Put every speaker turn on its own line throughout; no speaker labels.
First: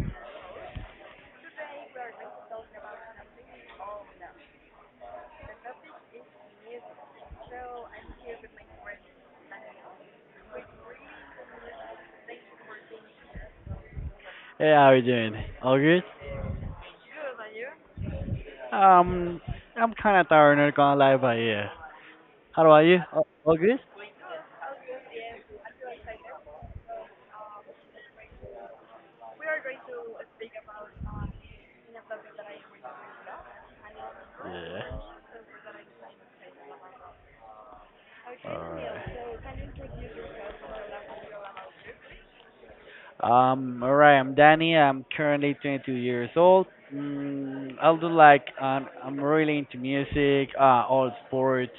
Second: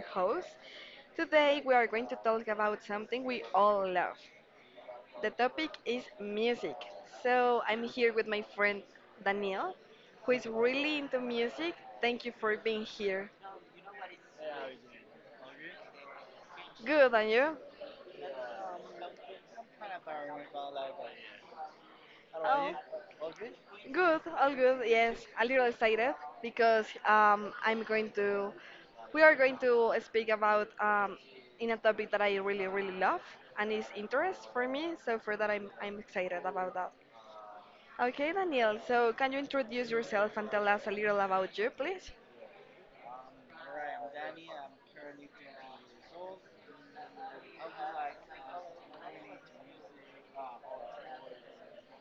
host. Today, we are going to talk about something we all love. The topic is music. So, I'm here with my friend Daniel, who is really into music. Thank you for being here.
Hey, how are you doing? All good?
Good, and you?
Um, I'm kind of tired, not gonna lie, but yeah. How about you?
Oh,
All good?
good, all good. Yes, a little excited because I'm going to, we are going to speak about in a topic that I really, really love and is interest for me.
Yeah.
So for that, I'm excited about that. Okay,
All
Daniel. So can you
right.
introduce yourself and tell us a little about you, please?
All right. I'm Danny. I'm currently 22 years old. I do like I'm really into music, all sports.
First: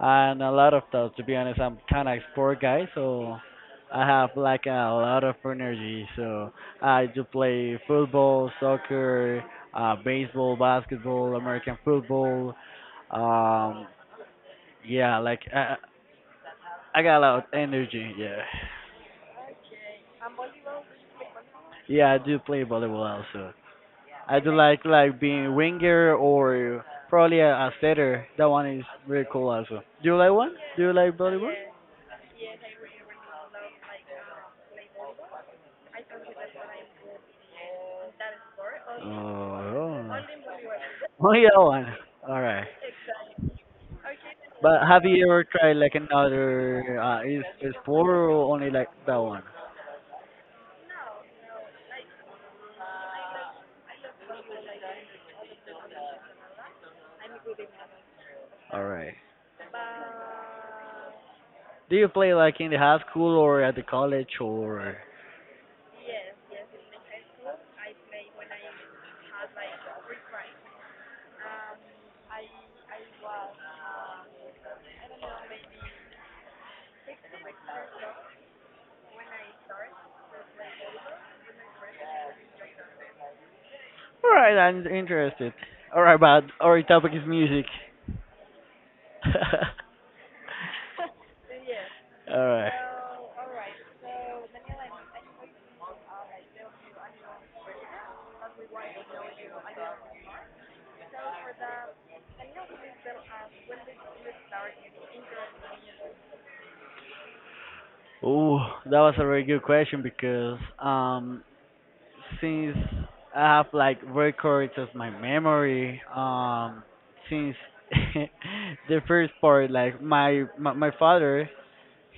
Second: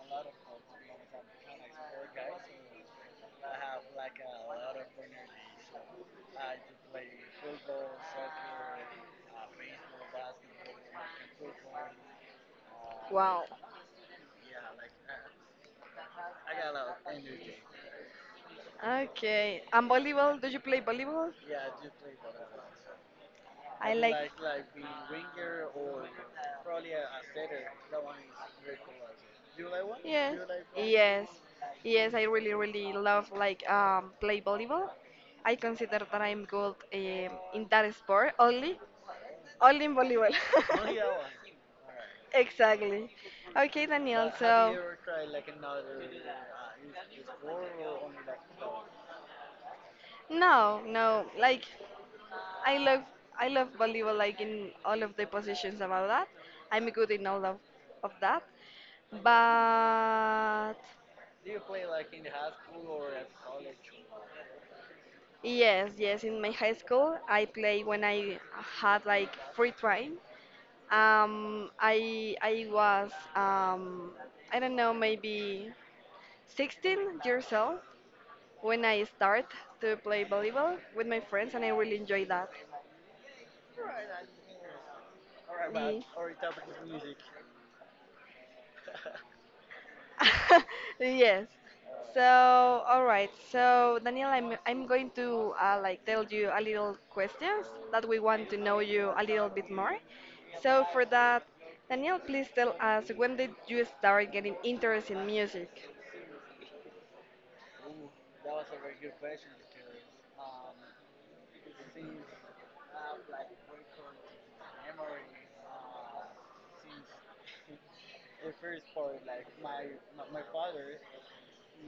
And a lot of thoughts. To be honest, I'm kind of sport guy, so I have like a lot of energy. So I do play football, soccer, baseball, basketball, American football.
Wow.
Um, yeah, like I got a lot of energy. Yeah,
Okay. And volleyball? Do you play volleyball?
yeah, I do play volleyball also.
I
I
like.
do like being winger or probably a setter. That one is really cool also. Do you like one?
Yes.
Do you like
Yes.
volleyball?
Yes, I really, really love like play volleyball. I consider that I'm good in that sport only, only in
Oh.
volleyball.
Oh yeah, one. All right.
Exactly. Okay, Daniel.
But
So.
have you ever tried like another? Is four or only like that one?
No, no. Like I love, I love volleyball like in all of the positions about that. I'm good in all of that.
All right.
But
Do you play like in the high school or at the college or?
yes, yes, in my high school I play when I had like free time. I was I don't know maybe 16 years old when I start to play volleyball with my friends and I really enjoy that.
All right, I'm interested. All right,
The-
but our topic is music.
Yes. So,
All right.
all right. So, Daniel, I'm going to like tell you a little questions that we want to know you a little bit more. So, for that, Daniel, please tell us, when did you start getting interest in music?
Ooh, that was a very good question because since I have like records as my memory, since the first part, like my father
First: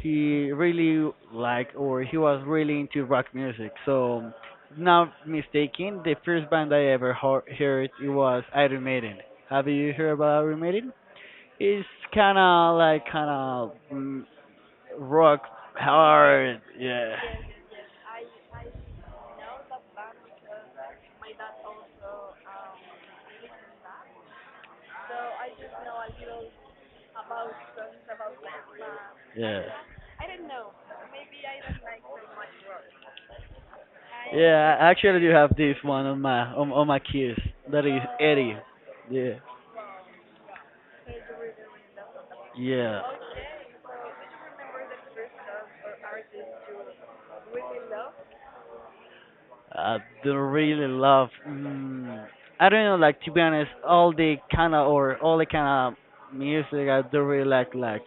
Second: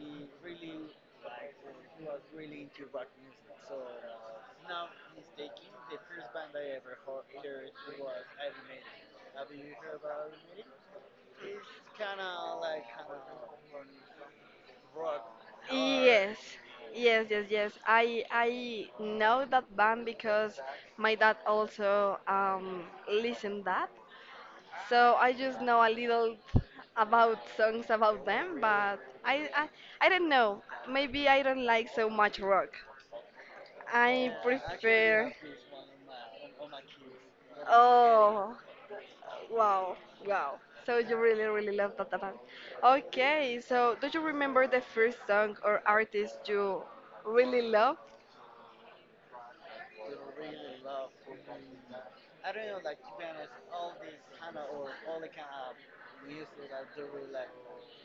he really liked or he was really into rock music. So, not mistaken, the first band I ever heard it was Iron Maiden. Have you heard about Iron Maiden? It's kind of like kind of rock
Yes,
hard. Yeah,
yes, yes, yes. I know that band because my dad also listened that, so I just know a little about songs about them, but I,
yeah,
I, I don't know. Maybe I don't like so much rock. I
yeah. I actually do
prefer.
have this one on my on my keys. That is Eddie.
Oh,
Yeah,
wow, wow. So you really, really love that band.
yeah.
Okay, so do you remember the first song or artist you really loved?
I do really love. I don't know, like to be honest, all the kind of or all the kind of music I do really like. Like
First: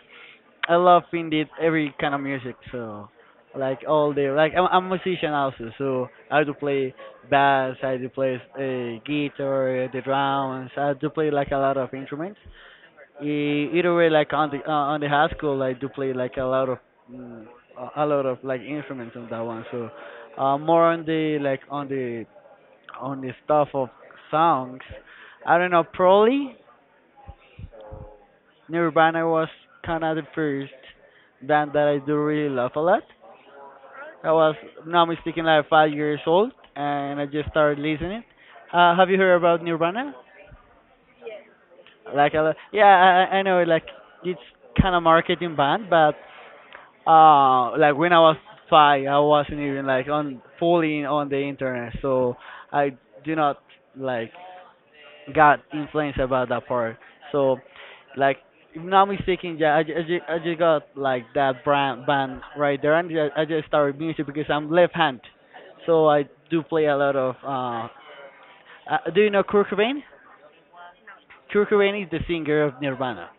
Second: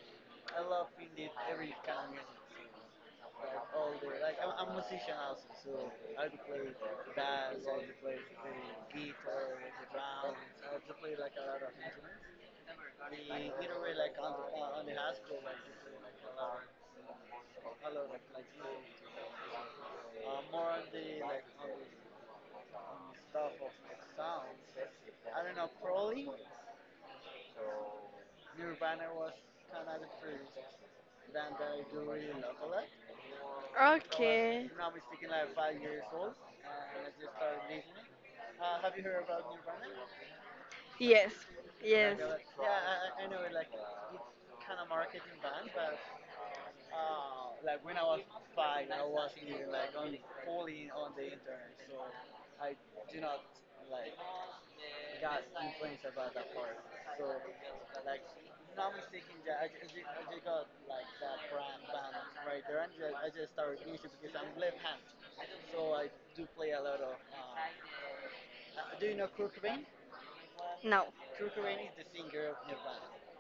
I love indeed every kind of music. So like all the like I'm a musician also. So I do play bass, I do play guitar, the drums. I do play like a lot of instruments. Either way, like on the high school, I do play like a lot of mm, a lot of like instruments on that one. So more on the like on the stuff of songs. I don't know, probably Nirvana was kind of the first band that I do really love a lot. I was,
Okay.
now I'm speaking like 5 years old, and I just started listening. Have you heard about Nirvana?
Yes. Yes.
Like, yeah, I know, like, it's kind of marketing band, but like when I was five, I wasn't even like on fully on the internet, so I do not like got influenced about that part. So, like, if not mistaken, yeah, I just got like that brand band right there, and I just started music because I'm left hand, so I do play a lot of. Do you know Kurt Cobain?
No.
Kurt Cobain is the singer of Nirvana,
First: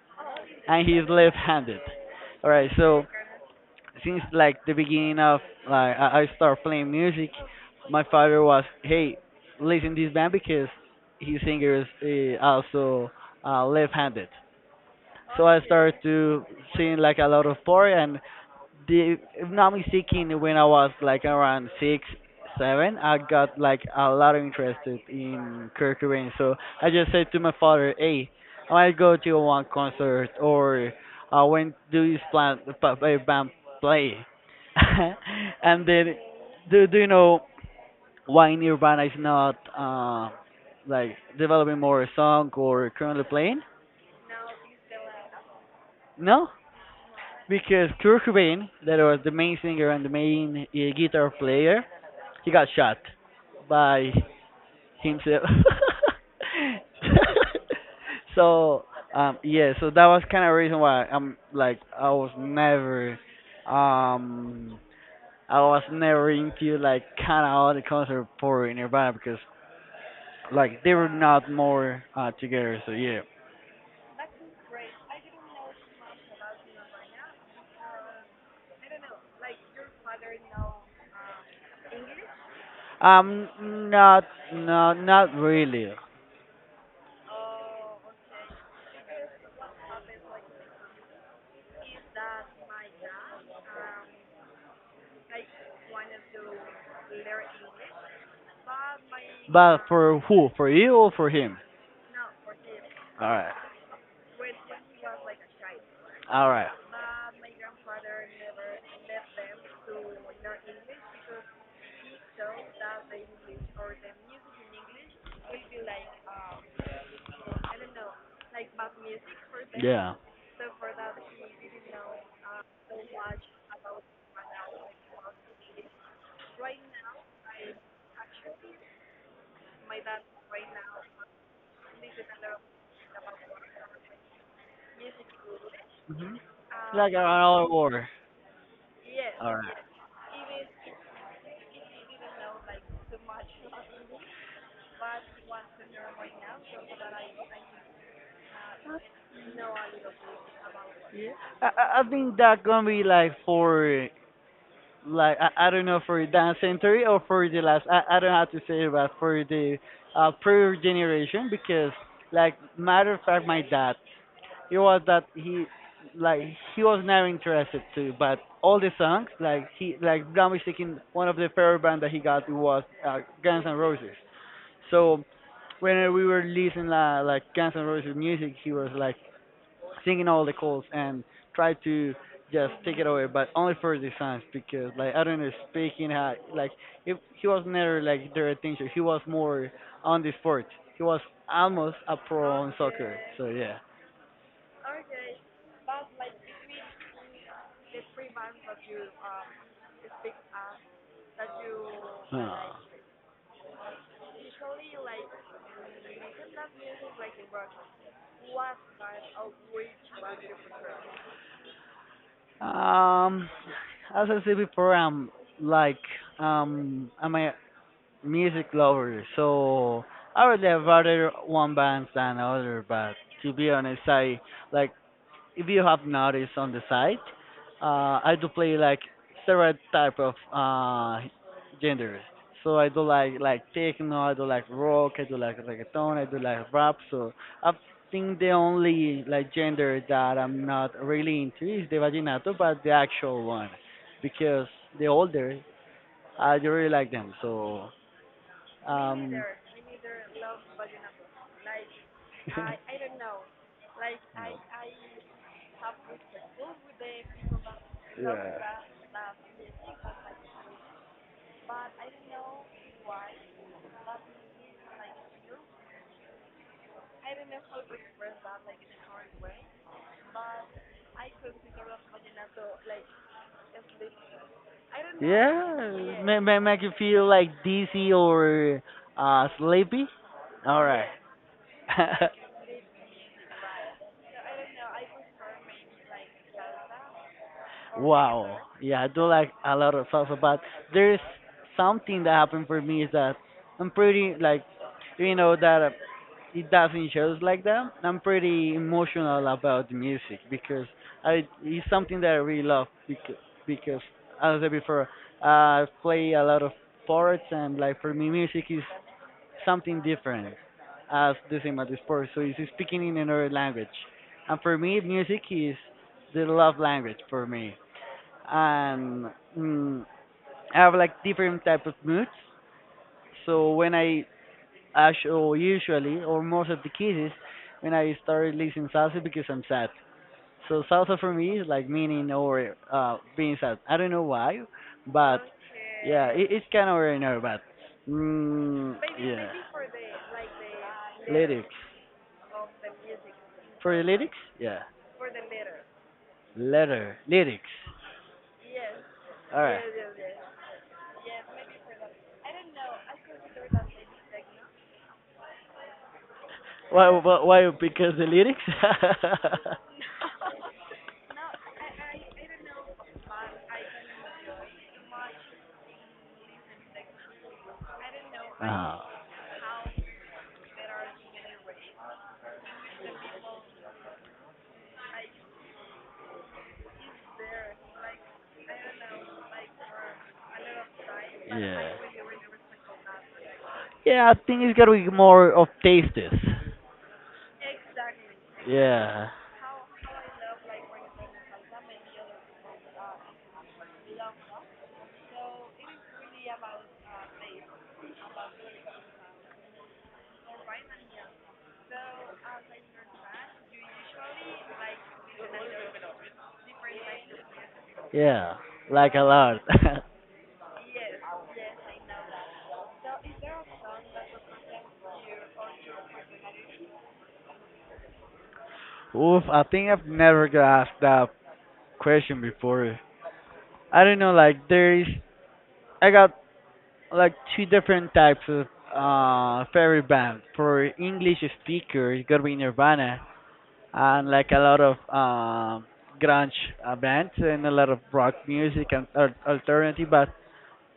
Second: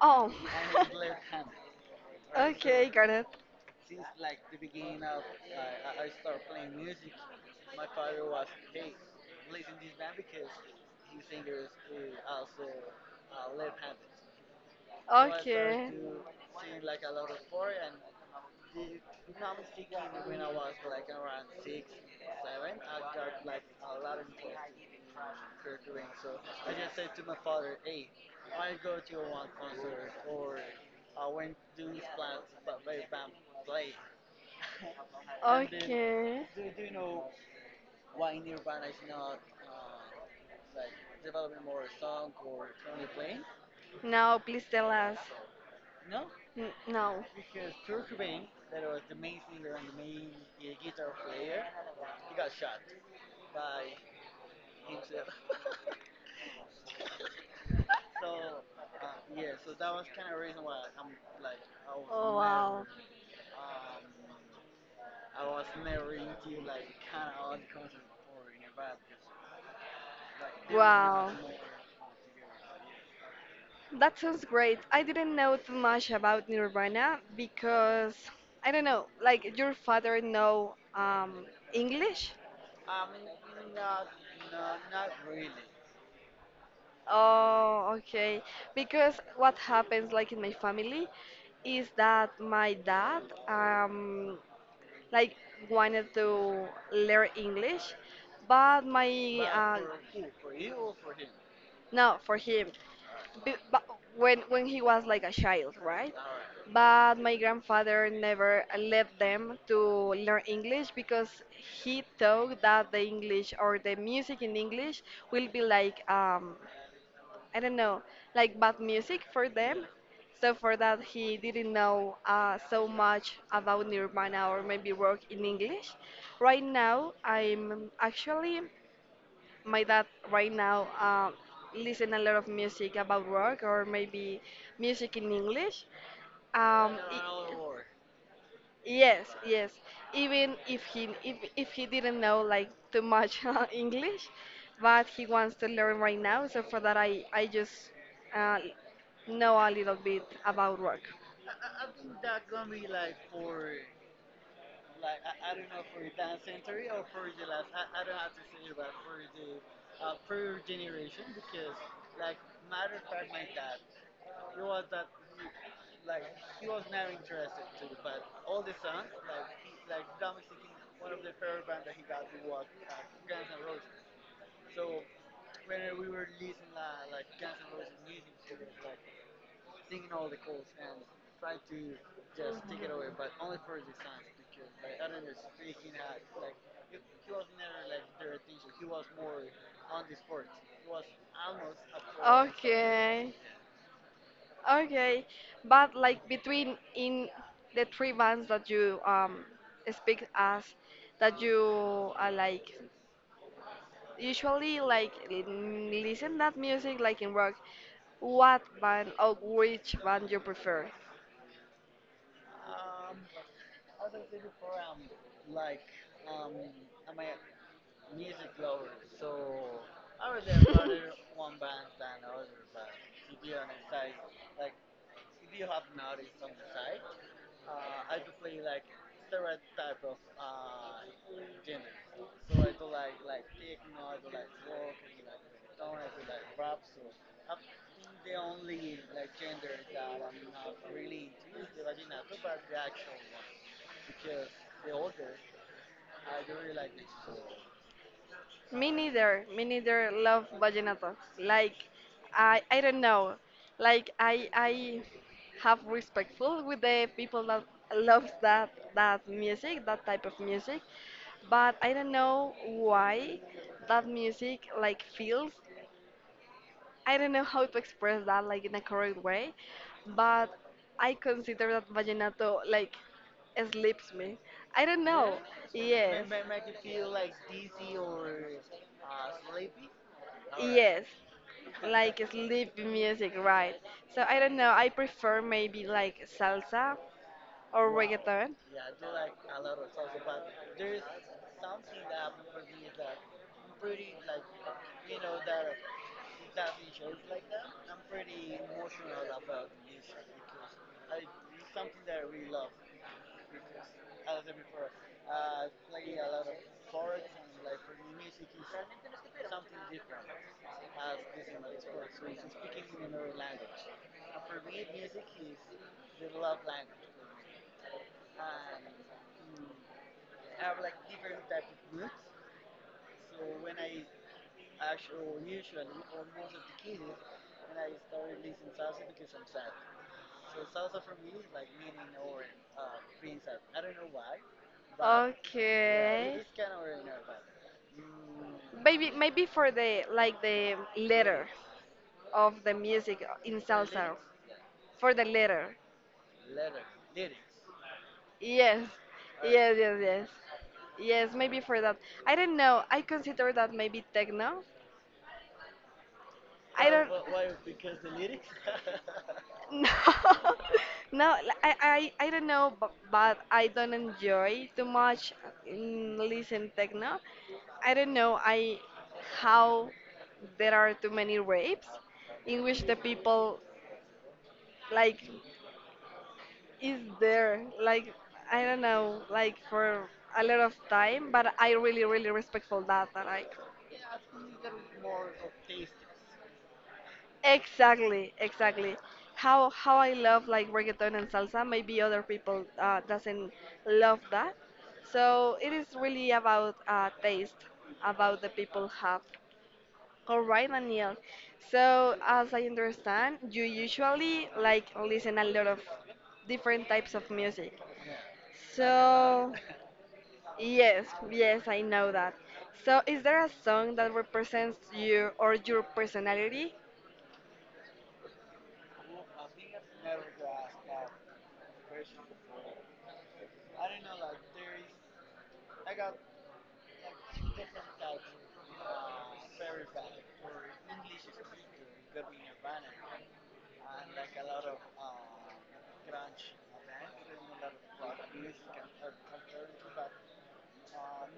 Oh.
and he's left-handed. All right,
Okay,
so
got it.
since like the beginning of like I start playing music, my father was, hey, listen to this band because his singer is also left-handed.
So
So I
okay.
started to seeing like a lot of porn and the if not mistaken when I was like around six, seven, I got like a lot of interested in Kurt Cobain. So I just said to my father, hey, I might go to one concert or when do this plan band play? And then
Okay.
do you know why Nirvana is not like developing more song or currently playing?
Now please tell us.
No?
N- no.
Because Kurt Cobain, that was the main singer and the main guitar player, he got shot by himself. So
Uh,
yeah, so that was kind of reason why I'm like
oh wow.
um, I was never into like kind of all the concert for Nirvana because like they were
Wow.
not more together. So yeah,
That sounds great. I didn't know too much about Nirvana because I don't know, like your father know English.
um, not, not really.
Oh, okay. Because what happens, like in my family, is that my dad, like wanted to learn English, but my uh,
But for who? For you or for him?
no, for him, b-
All
but
right.
when he was like a child, right?
All right.
But my grandfather never let them to learn English because he thought that the English or the music in English will be like I don't know, like bad music for them.
Yeah.
So for that, he didn't know so much about Nirvana or maybe work in English. Right now, I'm actually my dad right now listen a lot of music about work or maybe music in English.
That, mm-hmm. Like
I-
around war.
yes, yes.
All right.
Even if he didn't know like too much English, but he wants to learn right now. So for that, I just uh, know a little bit about work.
I think that gonna be like for like I don't know for that century or for the last I don't have to say it, but for the prior generation because like matter of fact my dad it was that he like he was never interested to but all the songs like he like Brahms taking one of the favorite band that he got was Guns N' Roses so when we were listening like Guns N' Roses music, he was like singing all the calls and tried to just take it away, but only for the songs because like I don't know speaking how like if he was never like their attention. He was more on the sport. He was almost a pro on
Okay,
soccer. So yeah.
okay. But like between in the three bands that you speak as that you like
Uh,
usually like l- listen that music like in rock. What band or which band you prefer?
Um, as I said before, I'm like I'm a music lovers,
Would
so
say.
I would have rather one band than other. But to be honest, I like if you have noticed on the site, I do play like several type of genders. So I do like techno, I do like rock, I do like reggaeton, I do like rap. So I think the only like gender that I'm not really into is the vaginato, but the actual one, because the older I do really like them. So
Me neither.
um,
Me neither love vallenato. Like I don't know. Like I have respectful with the people that loves that, that music, that type of music. But I don't know why that music like feels, I don't know how to express that like in a correct way, but I consider that vallenato like sleeps me. I don't, yeah,
know.
know. May, yes,
Yeah,
may.
may make you feel like dizzy or sleepy. All
Yes.
right.
Like sleepy music, right? So I don't know. I prefer maybe like salsa or wow reggaeton.
Wow. Yeah, I do like a lot of salsa, but there's something that happened for me is that I'm pretty like, you know that it doesn't shows like that. I'm pretty emotional about the music because I it's something that I really love because as I said before, I play a lot of sports and like for me music is something different as the same as the sport. So it's speaking in another language. And for me music is the love language for me. And mm, I have like different type of moods. So when I actually, or usually, or most of the cases, when I start listening salsa because I'm sad. So salsa for me is like meaning or being sad. I don't know why, but
This
yeah,
okay.
it's kind of ordinary, but mm,
Maybe maybe
yeah,
for the like the letter
lyrics.
of the music in the
For the
salsa.
lyrics, yeah,
For the letter.
letter. Letter lyrics.
Yes.
All
Yes,
right.
yes, yes. Yes, maybe for that. I don't know. I consider that maybe techno. I
Why?
don't.
Why? Why because the lyrics.
No, I don't know, but I don't enjoy too much listen techno. I don't know, I
Ah,
how there are too many rapes in which the people like is there like, I don't know like for a lot of time, but I
yeah.
really really respectful that and like
Yeah, I think it's gonna be more of tastes.
exactly, exactly
Yeah,
how I love like reggaeton and salsa maybe other people doesn't love that, so it is really about taste about the people have. All right, Daniel. So as I understand you usually like listen a lot of different types of music.
yeah, like a
So
lot.
yes, yes, I know that. So, is there a song that represents you or your personality?
Oof, I think I've never got asked that question before. I don't know, like there is, I got like two different types of favorite bands. For English speakers, it's gonna be Nirvana, and like a lot of grunge bands and a lot of rock music and alternative. But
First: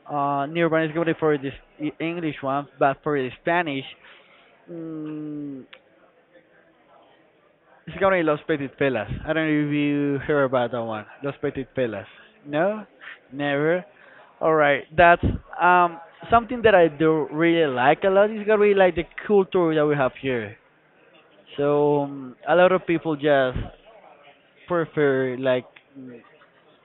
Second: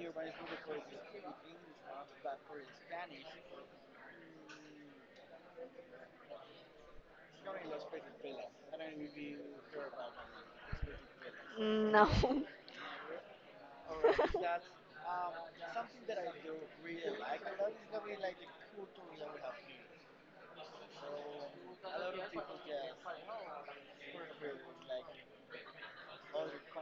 Nirvana is gonna be for this English one, but for the Spanish, Mm, it's gonna be Los Petit Pelas. I don't know if you heard about that one. Los Petit Pelas.
No.
No? Never? Alright, that's um something that I do really like a lot. It's gonna be like the culture that we have here. So a lot of people just prefer like mm,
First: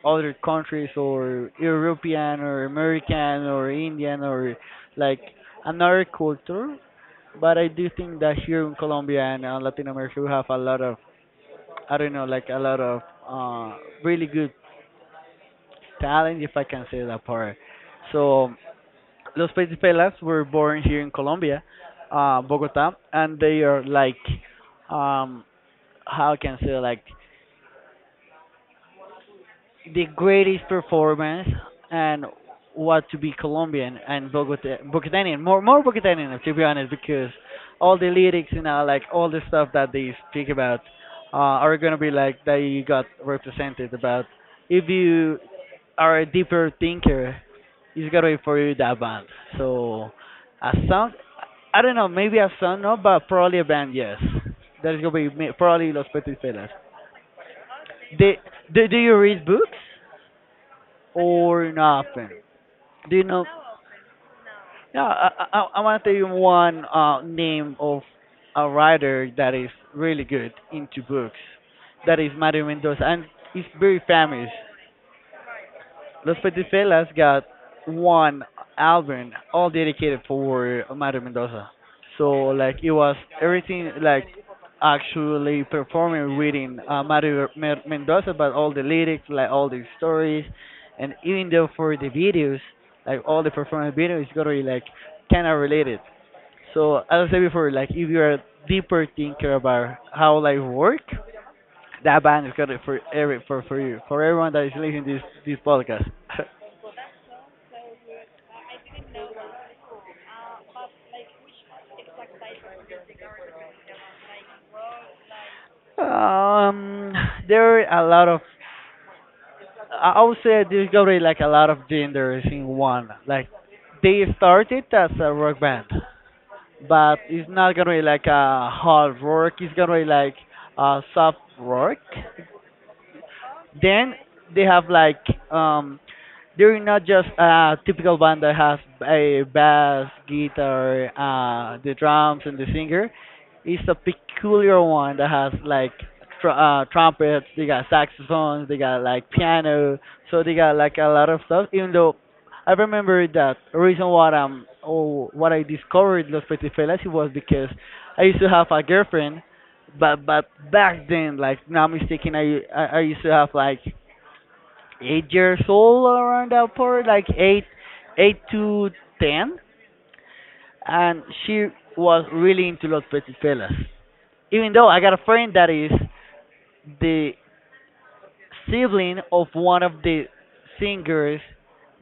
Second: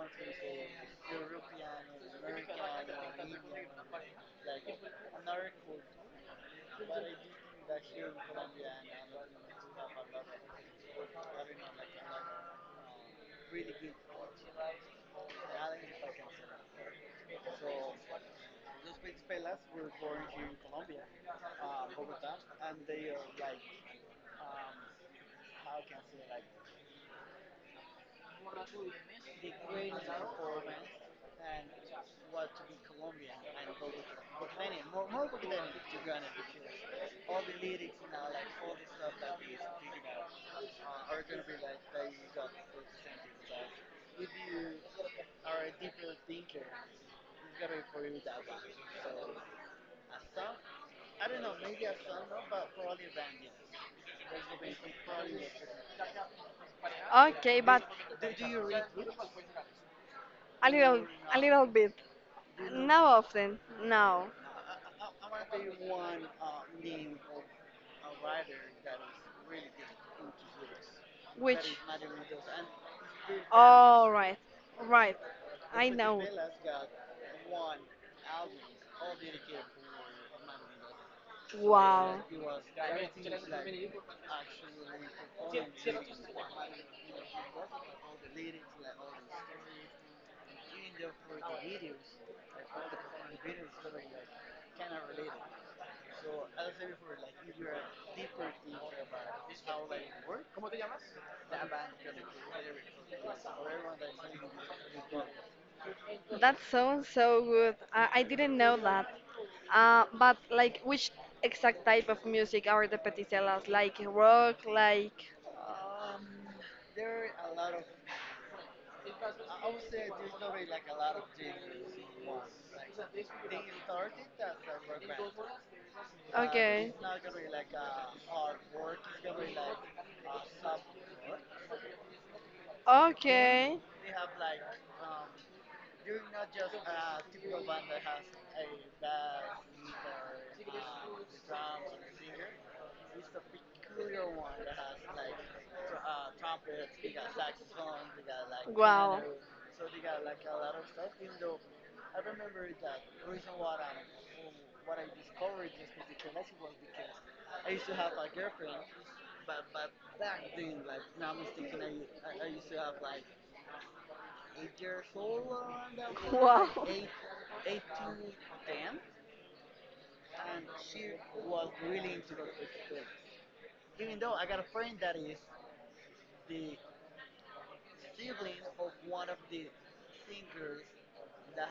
other countries or European or American or Indian or like another culture. But I do think that here in Colombia and Latin America we have a lot of I don't know, like a lot of uh, really good talent, if I can say that part. So Los Petipelas were born here in Colombia, Bogota, and they are like, um, how I can say, like the greatest performance and what to be Colombian and Bogota, Bogotanian, more Bogotanian to be honest, because all the lyrics, you know, like all the stuff that they speak about, are gonna be like that you got represented about if you are a deeper thinker, it's gonna be for you that band. So a song, I don't know, maybe a song, no, but probably a band, yes. That's gonna be probably Los Petit Fellas.
Okay, but
Do,
a
do you read books
little, a
or
little bit.
nothing? Do you
Not
know?
often. No.
Yeah, I want to tell you one name of a writer that is really good into books.
Which?
That is Mario Mendoza, and he's very
All
famous.
right, right. I
Los
know.
Petifelas got one album all dedicated for Mario Mendoza.
So like
So
wow.
like it was everything like actually performing reading Mario Mendoza, but all the lyrics, like all the stories, and even though for the videos, like all the performance videos, it's gonna be like kind of related. So as I said before, like if you are deeper thinker about how life work, that band is gonna for every for you for everyone that is listening this podcast.
That sounds so good. I didn't know that. But like, which exact type of music are the peticelas? Like rock, like
Um, there are a lot of. I would say there's gonna be like a lot of genders in one. Like they started as a rock band, but
okay.
it's not gonna be like a hard rock. It's gonna be like a soft rock. Then
Okay.
they have like um they're not just a typical band that has a bass, guitar, the drums, and the singer. It's a peculiar one that has like trumpets. They got saxophones. They got like
Wow.
piano. So they got like a lot of stuff. Even though I remember that reason what oh what I discovered Los Petifelas was because I used to have a girlfriend, but back then like now mistaken I used to have like 8 years old around that part, like 8, 8 to 10, and she was really into Los Petipelas. Even though I got a friend that is the sibling of one of the singers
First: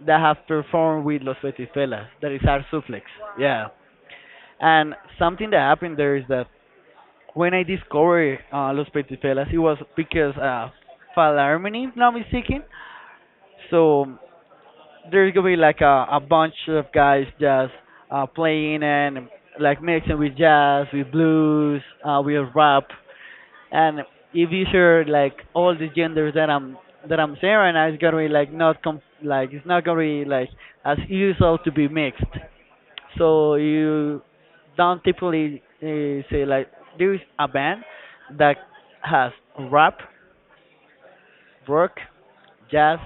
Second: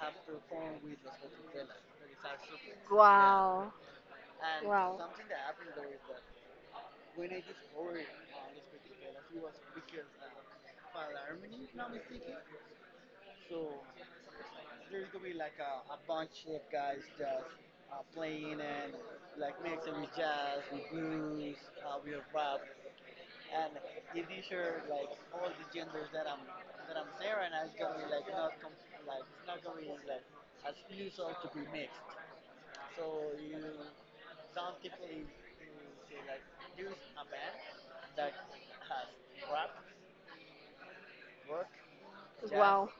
that have performed with Los Petipelas, that is our Suplex. Yeah.
Wow. Wow.
And
Wow.
something that happened there is that when I discovered Los Petipelas, it was because Falarmini, if not mistaken. So there's gonna be like a bunch of guys just playing and like mixing with jazz, with blues, with rap, and if you hear like all the genders that I'm saying right now, it's gonna be like not com- like it's not gonna be like as usual to be mixed. So you don't typically say like there's a band that has rap, rock,
Wow.
jazz,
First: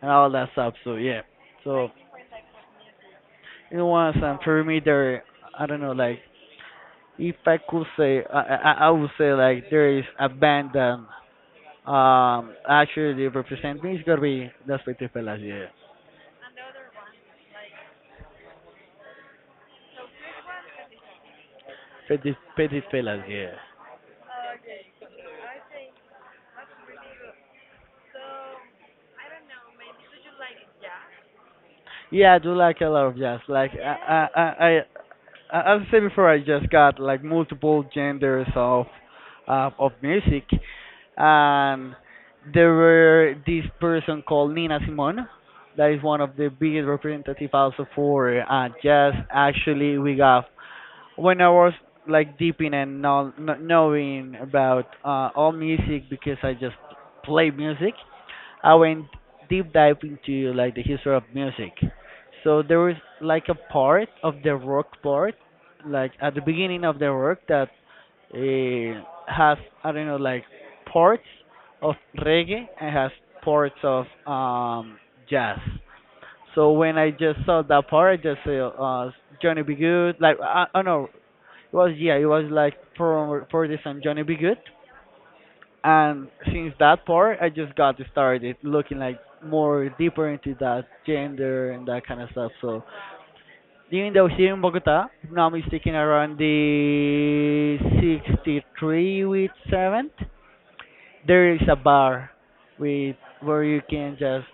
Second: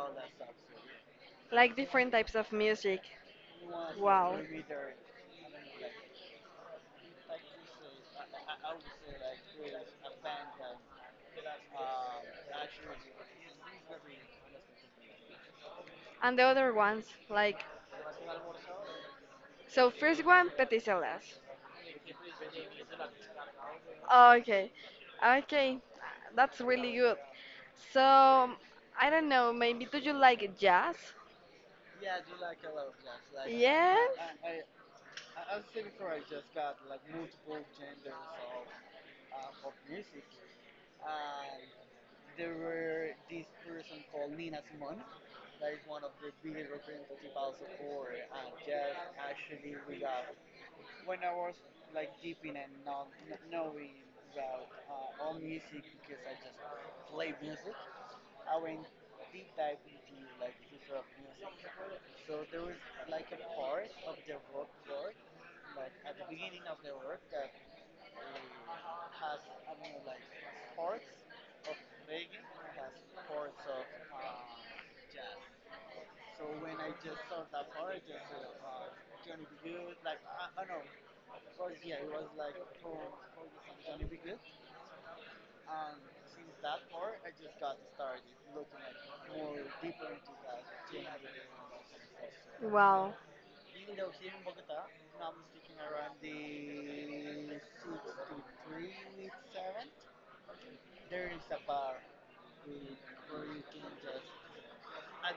and all that stuff. So yeah,
Like
so
different types of music.
it was
Wow.
a perimeter. I don't know, like if I could say, I would say like there is a band that actually represent me. It's gonna be that's Petit Fellas, yeah.
And the other ones, like, so first one, petisolas.
Petit Fellas, yeah.
Okay, okay, that's really good. So, I don't know, maybe do you like jazz?
Yeah, I do like a lot of jazz. Like I I
Yes.
I, I as I said before, I just got like multiple genders of music, and there were this person called Nina Simone, that is one of the biggest representative also for jazz. Actually, we got when I was like deep in and not knowing about all music because I just play music. I went deep dive into like the history of music. So there was like a part of the rock part, like at the beginning of the rock that has I don't know like parts of reggae and has parts of jazz. So when I just saw that part, I just saw Johnny B. Good, like I don't know, it was yeah, it was like for this and Johnny B. Good and since that part, I just got started looking like more deeper into that gender and that kind of
Wow.
stuff. So even though here in Bogota, if not mistaken, around the 63 with 7th, there is a bar with where you can just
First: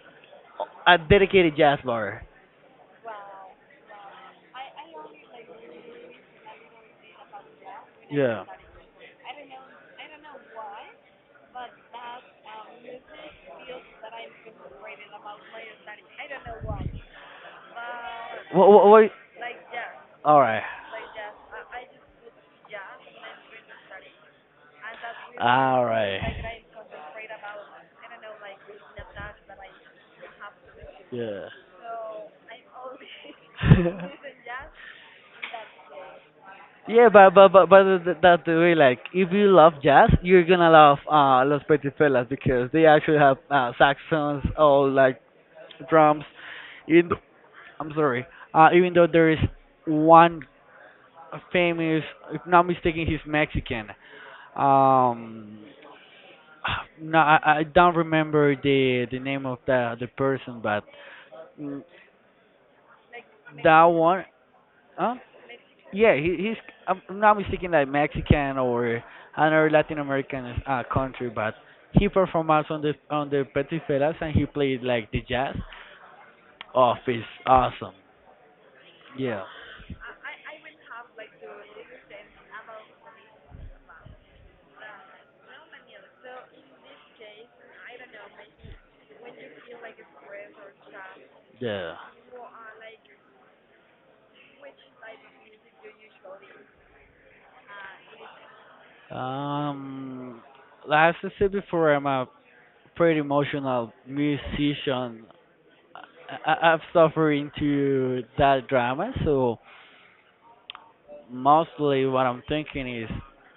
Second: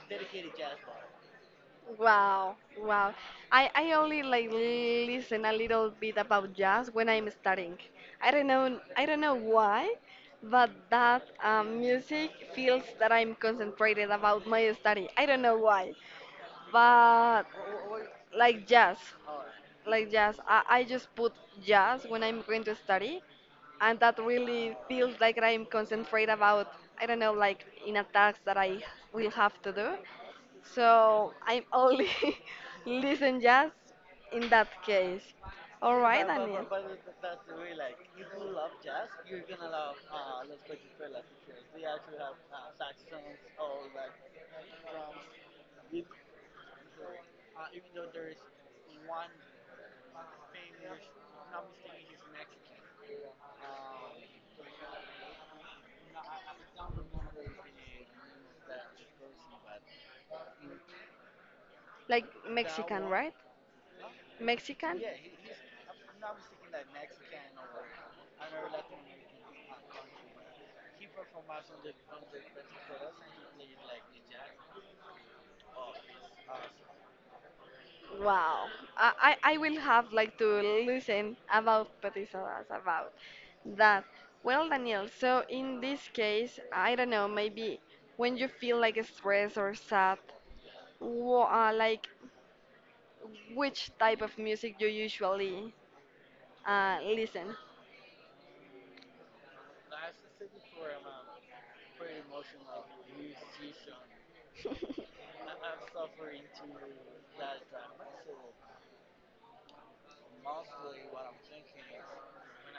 a dedicated jazz bar.
Wow, wow. I only like listen a little bit about jazz when I'm studying.
Yeah.
I don't know, I don't know why, but that music feels that I'm concentrated about my study. I don't know why, but
What? What?
like
What
jazz,
all
like
right.
jazz. I just put jazz when I'm going to study, and that really feels like
All
I'm
right.
concentrated about, I don't know like in a task that I will have to do.
Yeah.
So I'm only listen
I
jazz in that case. All right,
Yeah,
Daniel.
that's the way. Like, if you love jazz, you're gonna love Los Petit Fellas because they actually have saxophones or like drums. In I'm sorry. Even though there is one famous, if not mistaken, he's Mexican. Um, No, I don't remember the name of the person, but mm,
Like Mexican, right?
that one, huh?
Mexican?
Yeah, he, he's. I'm not mistaken, like Mexican or another Latin American country, but he performed also on the Petit Felas and he played like the jazz. Oh, it's awesome.
Wow.
Yeah,
I will have like to listen about petisodas about that. Well, Daniel, so in this case, I don't know, maybe when you feel like stressed or sad,
yeah.
wha- like which type of music you usually listen?
Um, like I said before, I'm a pretty emotional musician. I, I've suffered into that drama, so mostly what I'm thinking is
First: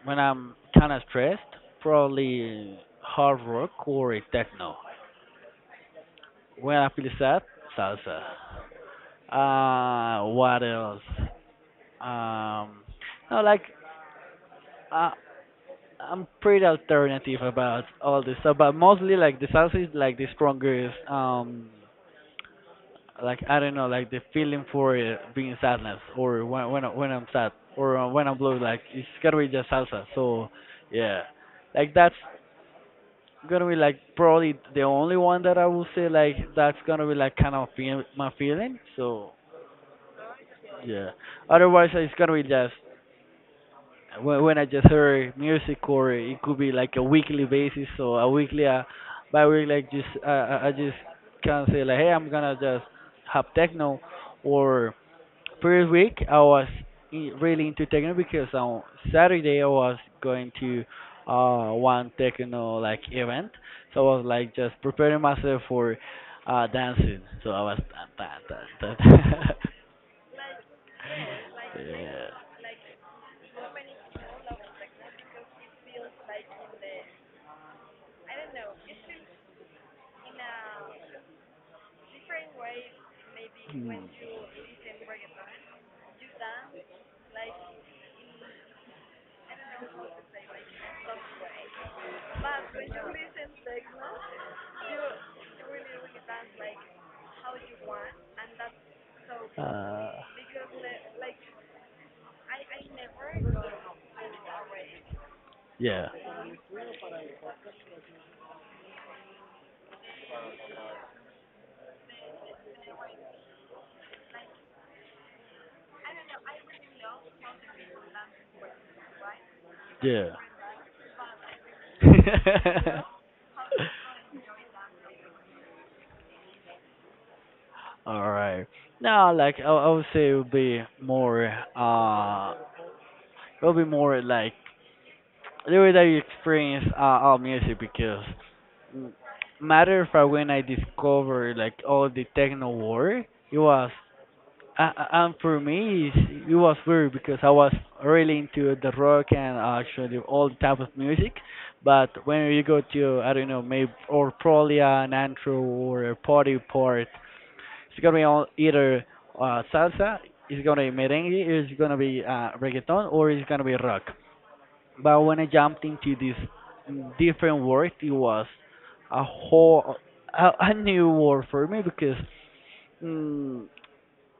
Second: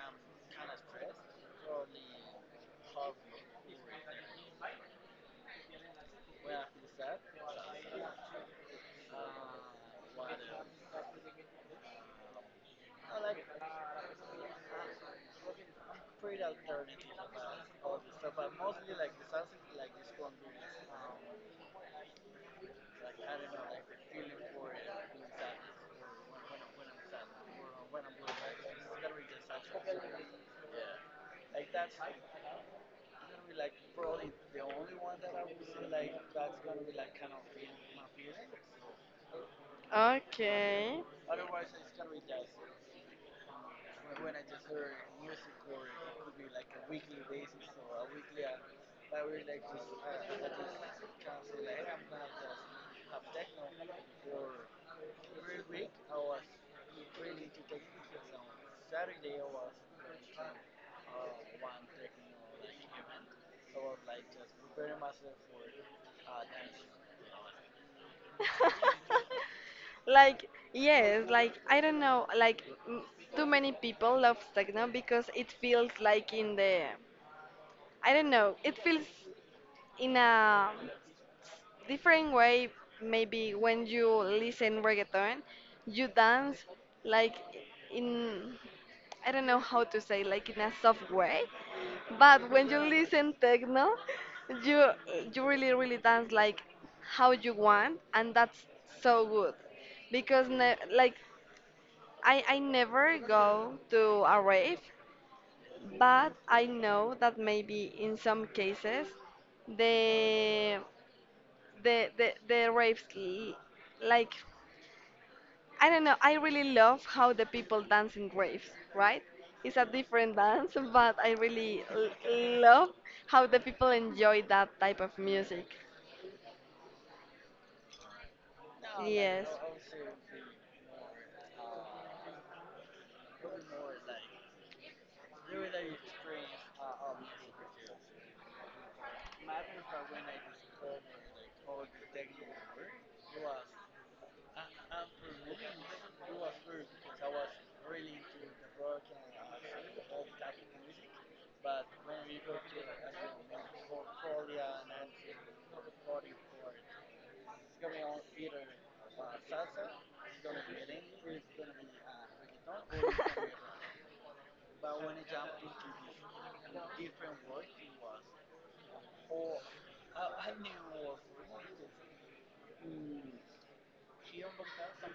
when I'm kind of stressed, probably hard rock or techno. When I feel sad, salsa. What else? Um, no, like uh, I'm pretty alternative about all this stuff, but mostly like the salsa is like the strongest. Like I don't know, like the feeling for being sadness or when I'm sad or when I'm blue, like it's gotta be just salsa. So yeah, like that's gonna be like probably the only one that I will say like that's gonna be like kind of feel my feeling. So
Okay.
yeah, otherwise it's gonna be just when I just hear music or it could be like a weekly basis. So a weekly, by week like just I just can say like hey I'm gonna just have techno or first week, I was in, really into techno because on Saturday I was going to one techno like event, so I was like just preparing myself for dancing. So I was dun, dun, dun, dun, dun.
Like, yes, like I don't
Yeah.
know, like m- too many people love techno because it feels like in the, I don't know. It feels in a different way. Maybe
Hmm.
when you listen reggaeton, you dance like in, I don't know how to say like in a soft way. But when you listen techno, you you really really dance like how you want, and that's so good
Uh,
because ne- like I never go to a rave,
yeah.
but I know that maybe in some cases the the raves l- like I don't know, I really love how the people dance in raves, right? It's a different
Yeah.
dance but I really l- love how the people enjoy that type of music.
All right.
Yes.
Now, like I would say, it would be more uh it'll be more like the way that you experience all music because matter of fact when I discovered like all the techno world it was and for me it was weird because I was really into the rock and actually all type of music but when you go to I don't know maybe or probably an antro or a party part it's gonna be all either salsa it's gonna be merengue it's gonna be reggaeton or it's gonna be rock. But when I jumped into this different world, it was a whole a new world for me because mm,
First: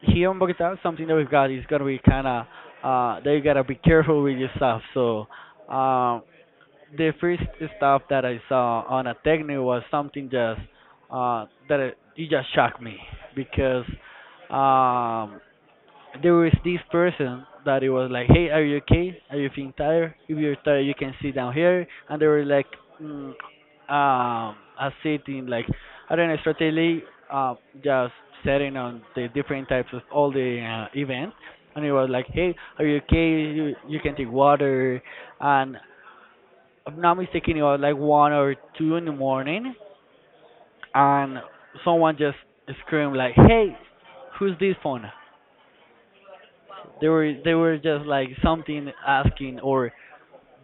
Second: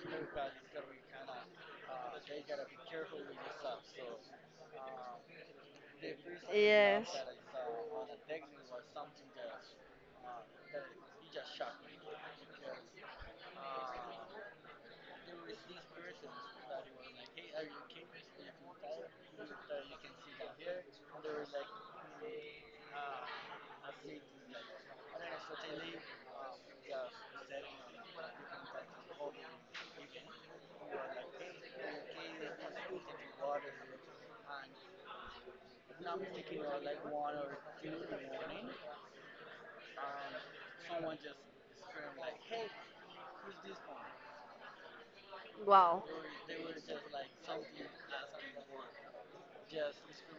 here in Bogota, something that we've got is gonna be kind of that you gotta be careful with your stuff. So uh,
Yes.
the first stuff that I saw on a technique was something just that it just shocked me because um, there was this person that it was like, hey, are you okay? Are you feeling tired? If you're tired, you can sit down here. And they were like, mm, a sitting like, I don't know, strategically, uh, just setting on the different types of all the events. And it was like, hey, are you okay? You can take water. And if I'm not mistaken, it was like one or two in the morning, and someone just screamed like, hey, who's this phone?
Wow.
They were just like something asking or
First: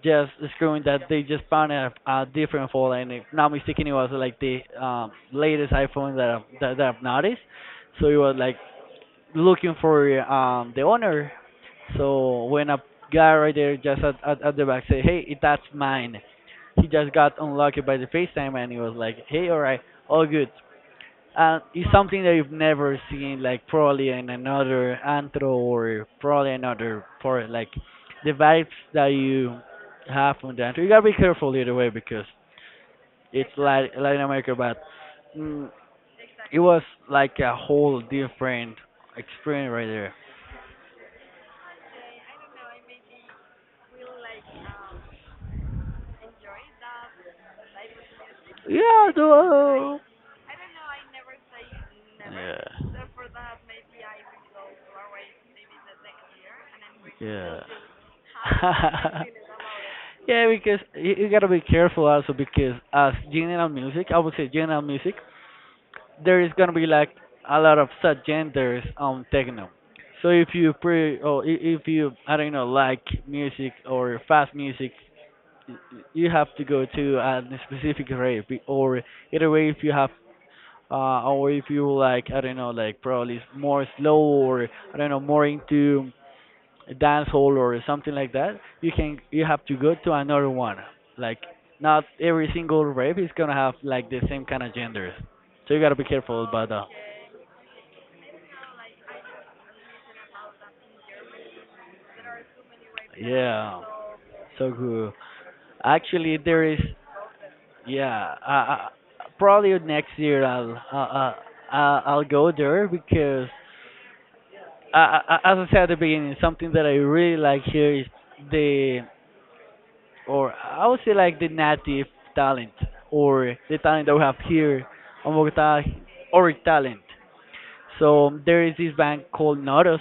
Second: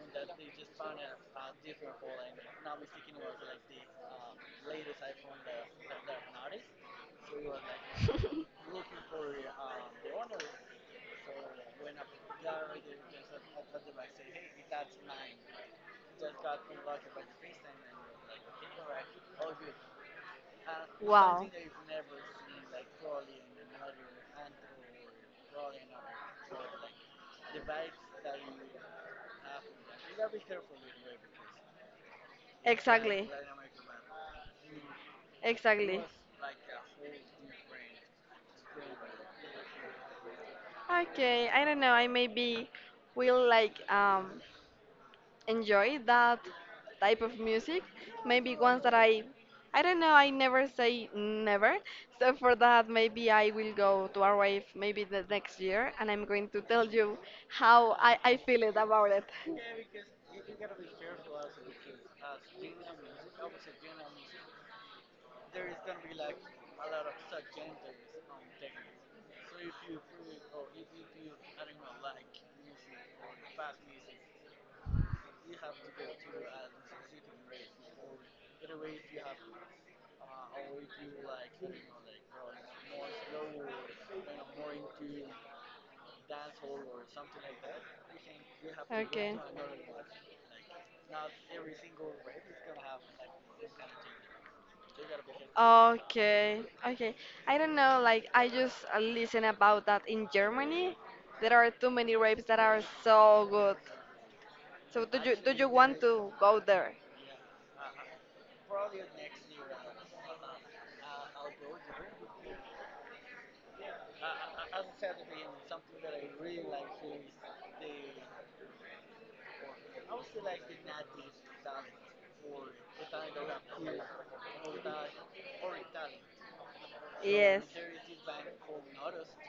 just screwing that they just found a different phone and if not mistaken it was like the latest iPhone that that I've noticed. So it was like looking for the owner. So when a guy right there just at the back said, "Hey, that's mine," he just got unlocked by the FaceTime and he was like, "Hey, all right, all good."
Wow.
It's something that you've never seen, like probably in another antro or probably another part. Like the vibes that you have from the antro. You gotta be careful either way because
Exactly.
it's like Latin America, but mm,
Exactly.
it was like a whole different experience right there.
Okay, I don't know. I maybe will like enjoy that type of music. Maybe ones
Yeah,
that
though.
I don't know, I never say never. So for
Yeah.
that, maybe I will go to our wave maybe the next year, and I'm going to tell you
Yeah.
how I feel it about it.
Yeah, because you gotta be careful also because as general music, I would say general music, there is gonna be like a lot of subgenres on techno. So if you if you I don't know like music or fast music, you have to go to a specific rave or either way if you have or if you like I don't know like probably more slow or I don't know more into dance hall or something like that, you have to
Okay.
go to another one. Like not every single rave is gonna have like the same kind of genders. So you gotta be careful about that.
Okay, okay. I don't know, like I just listen about that in Germany. There are too many rapes that are
Yeah,
so good.
so cool.
So do you, do you
Actually,
want
there is.
to go there?
Yeah, probably next year I'll go there because, as I said at the beginning, something that I really like here is the, or I would say like the native talent or the talent that we have here on Bogota, or talent.
Yes.
So there is this bank called Nordost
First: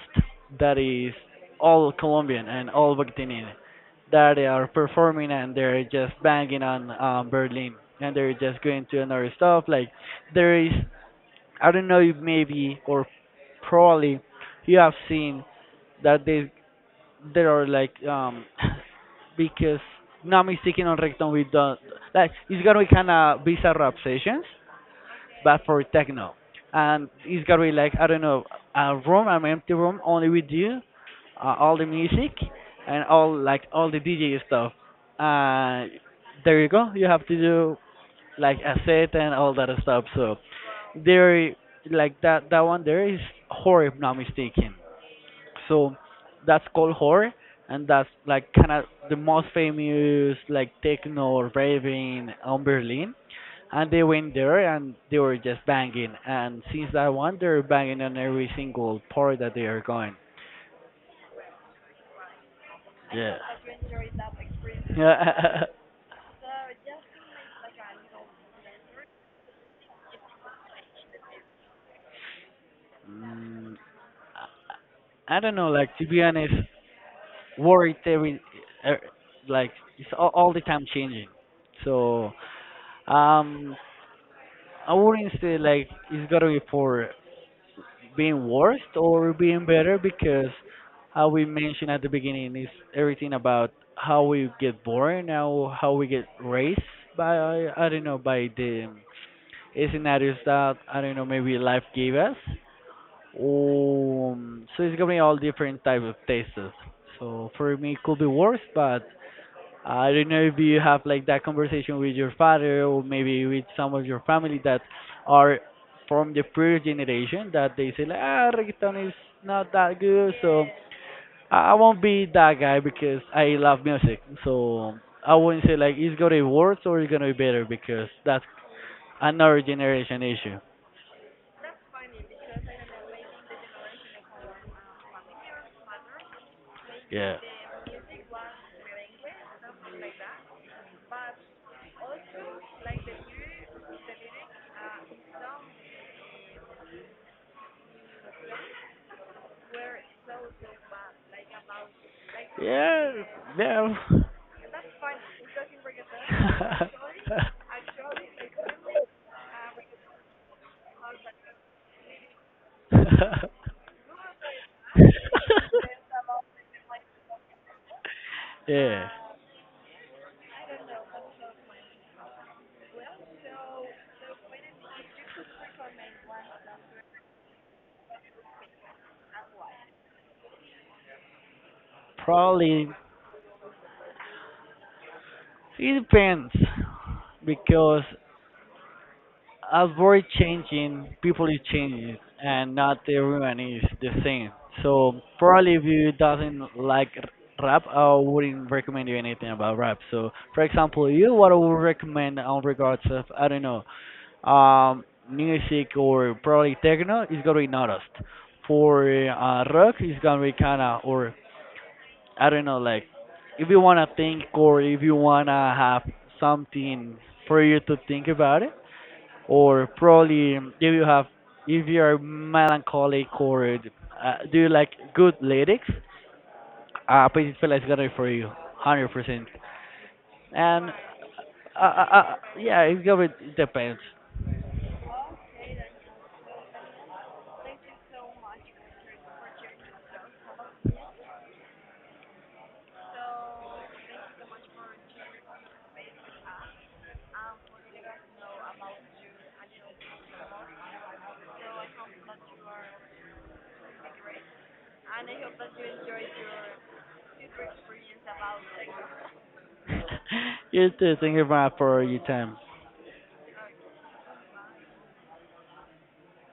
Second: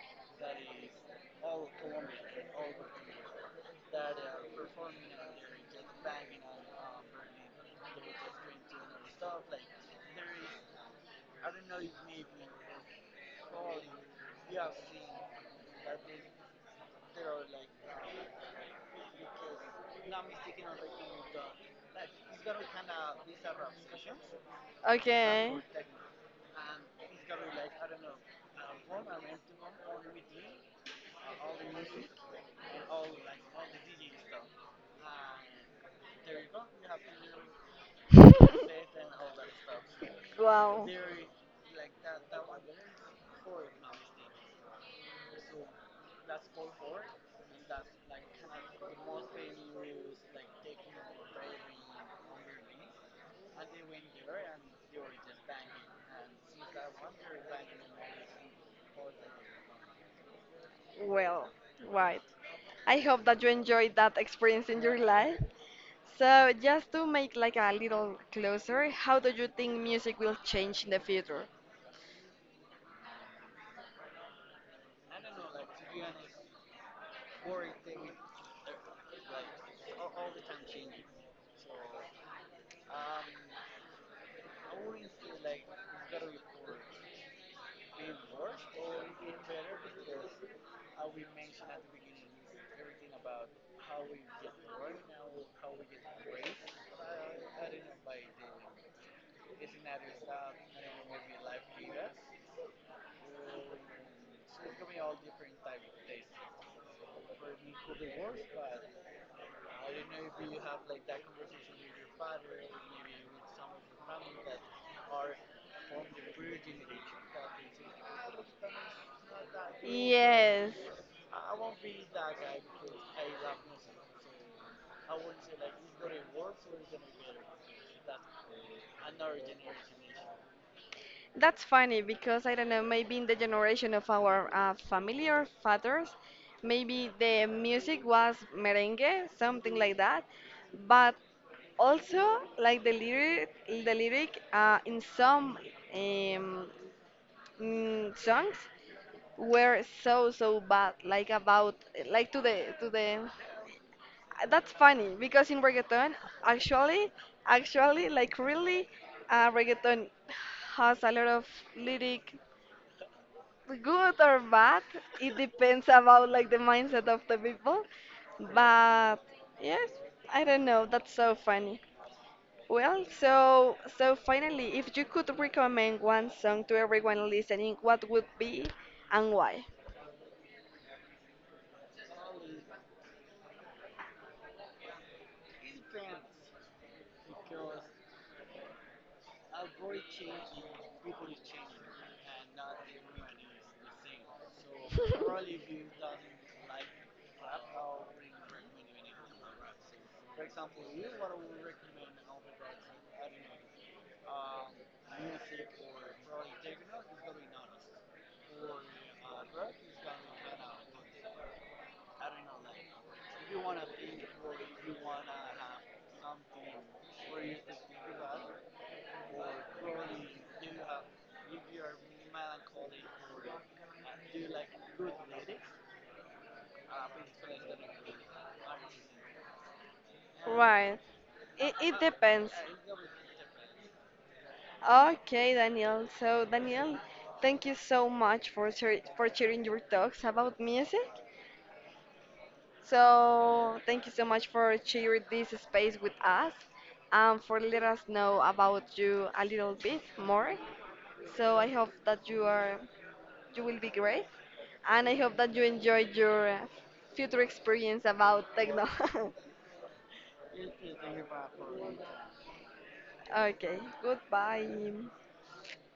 that is all Colombian and all Argentinian that are performing and they're just banging on Berlin and they're just going to another stuff. Like there is, I don't know, if maybe or probably you have seen that they there are like because not mistaken on Recton we done like it's gonna be kind of bizarre rap sessions
Okay.
but for techno. And it's gotta be like I don't know a room, an empty room, only with you, all the music, and all like all the DJ stuff. Uh, there you go. You have to do like a set and all that stuff. So
Wow.
there, like that one there is horror, if not mistaken. So that's called horror, and that's like kind of the most famous like techno or raving on Berlin. And they went there and they were just banging. And since that one, they're banging on every single part that they are going.
Well, right. I hope
Yeah.
that you enjoyed that experience in your life.
Yeah.
So, just to make like a little closer, how do you think music will change in the future?
mm, I don't know. Like to be honest, worried every, er, like it's all the time changing. So um, I wouldn't say like it's gotta be for being worse or being better because how we mentioned at the beginning is everything about how we get born, how we get raised by I don't know by the scenarios that I don't know maybe life gave us. So it's gonna be all different type of tastes. So for me it could be worse, but I don't know if you have like that conversation with your father or maybe with some of your family that are from the previous generation that they say like ah reggaeton is not that good so
Yes,
I won't be that guy because I love music so I wouldn't say like it's gonna be worse or it's gonna be better because that's another generation issue.
that's funny because I don't know, maybe in the generation of our family or fathers, maybe
Yeah.
the music was merengue, something like that. But also, like the lyric in some um, songs were so so bad like about like to the to
Yeah.
the,
Yeah.
that's funny because in reggaeton actually, actually like really reggaeton has a lot of lyric good or bad, it depends about like the mindset of the people,
Yeah.
but yes, I don't know, that's so funny. Well, so so finally, if you could recommend one song to everyone listening, what would be and why?
Probably it depends because as we're changing, people is changing, and not everyone is the same. So probably if you doesn't like rap, I
Would
wouldn't recommend
really.
you anything about rap. So for example, you what I would recommend on regards of I don't know, um, music or probably techno is gonna be noticed. For rock, it's gonna be kinda or I don't know, like if you wanna think or if you wanna have something for you to think about it, or probably if you have if you are melancholic or do you like good lyrics, Petit Fela is gonna be for you, 100%.
And
And
right. It, uh, it it uh, depends.
yeah, it's gonna be, it depends.
Depends. Okay, Daniel. So, Daniel, thank you so much for shar- for sharing your talks about music. So thank you so much for sharing this space with us and for letting us know about you a little bit more. So I hope that you are, you will be great and I hope that you enjoy your future experience about techno.
You have to think about for your time.
Okay, goodbye.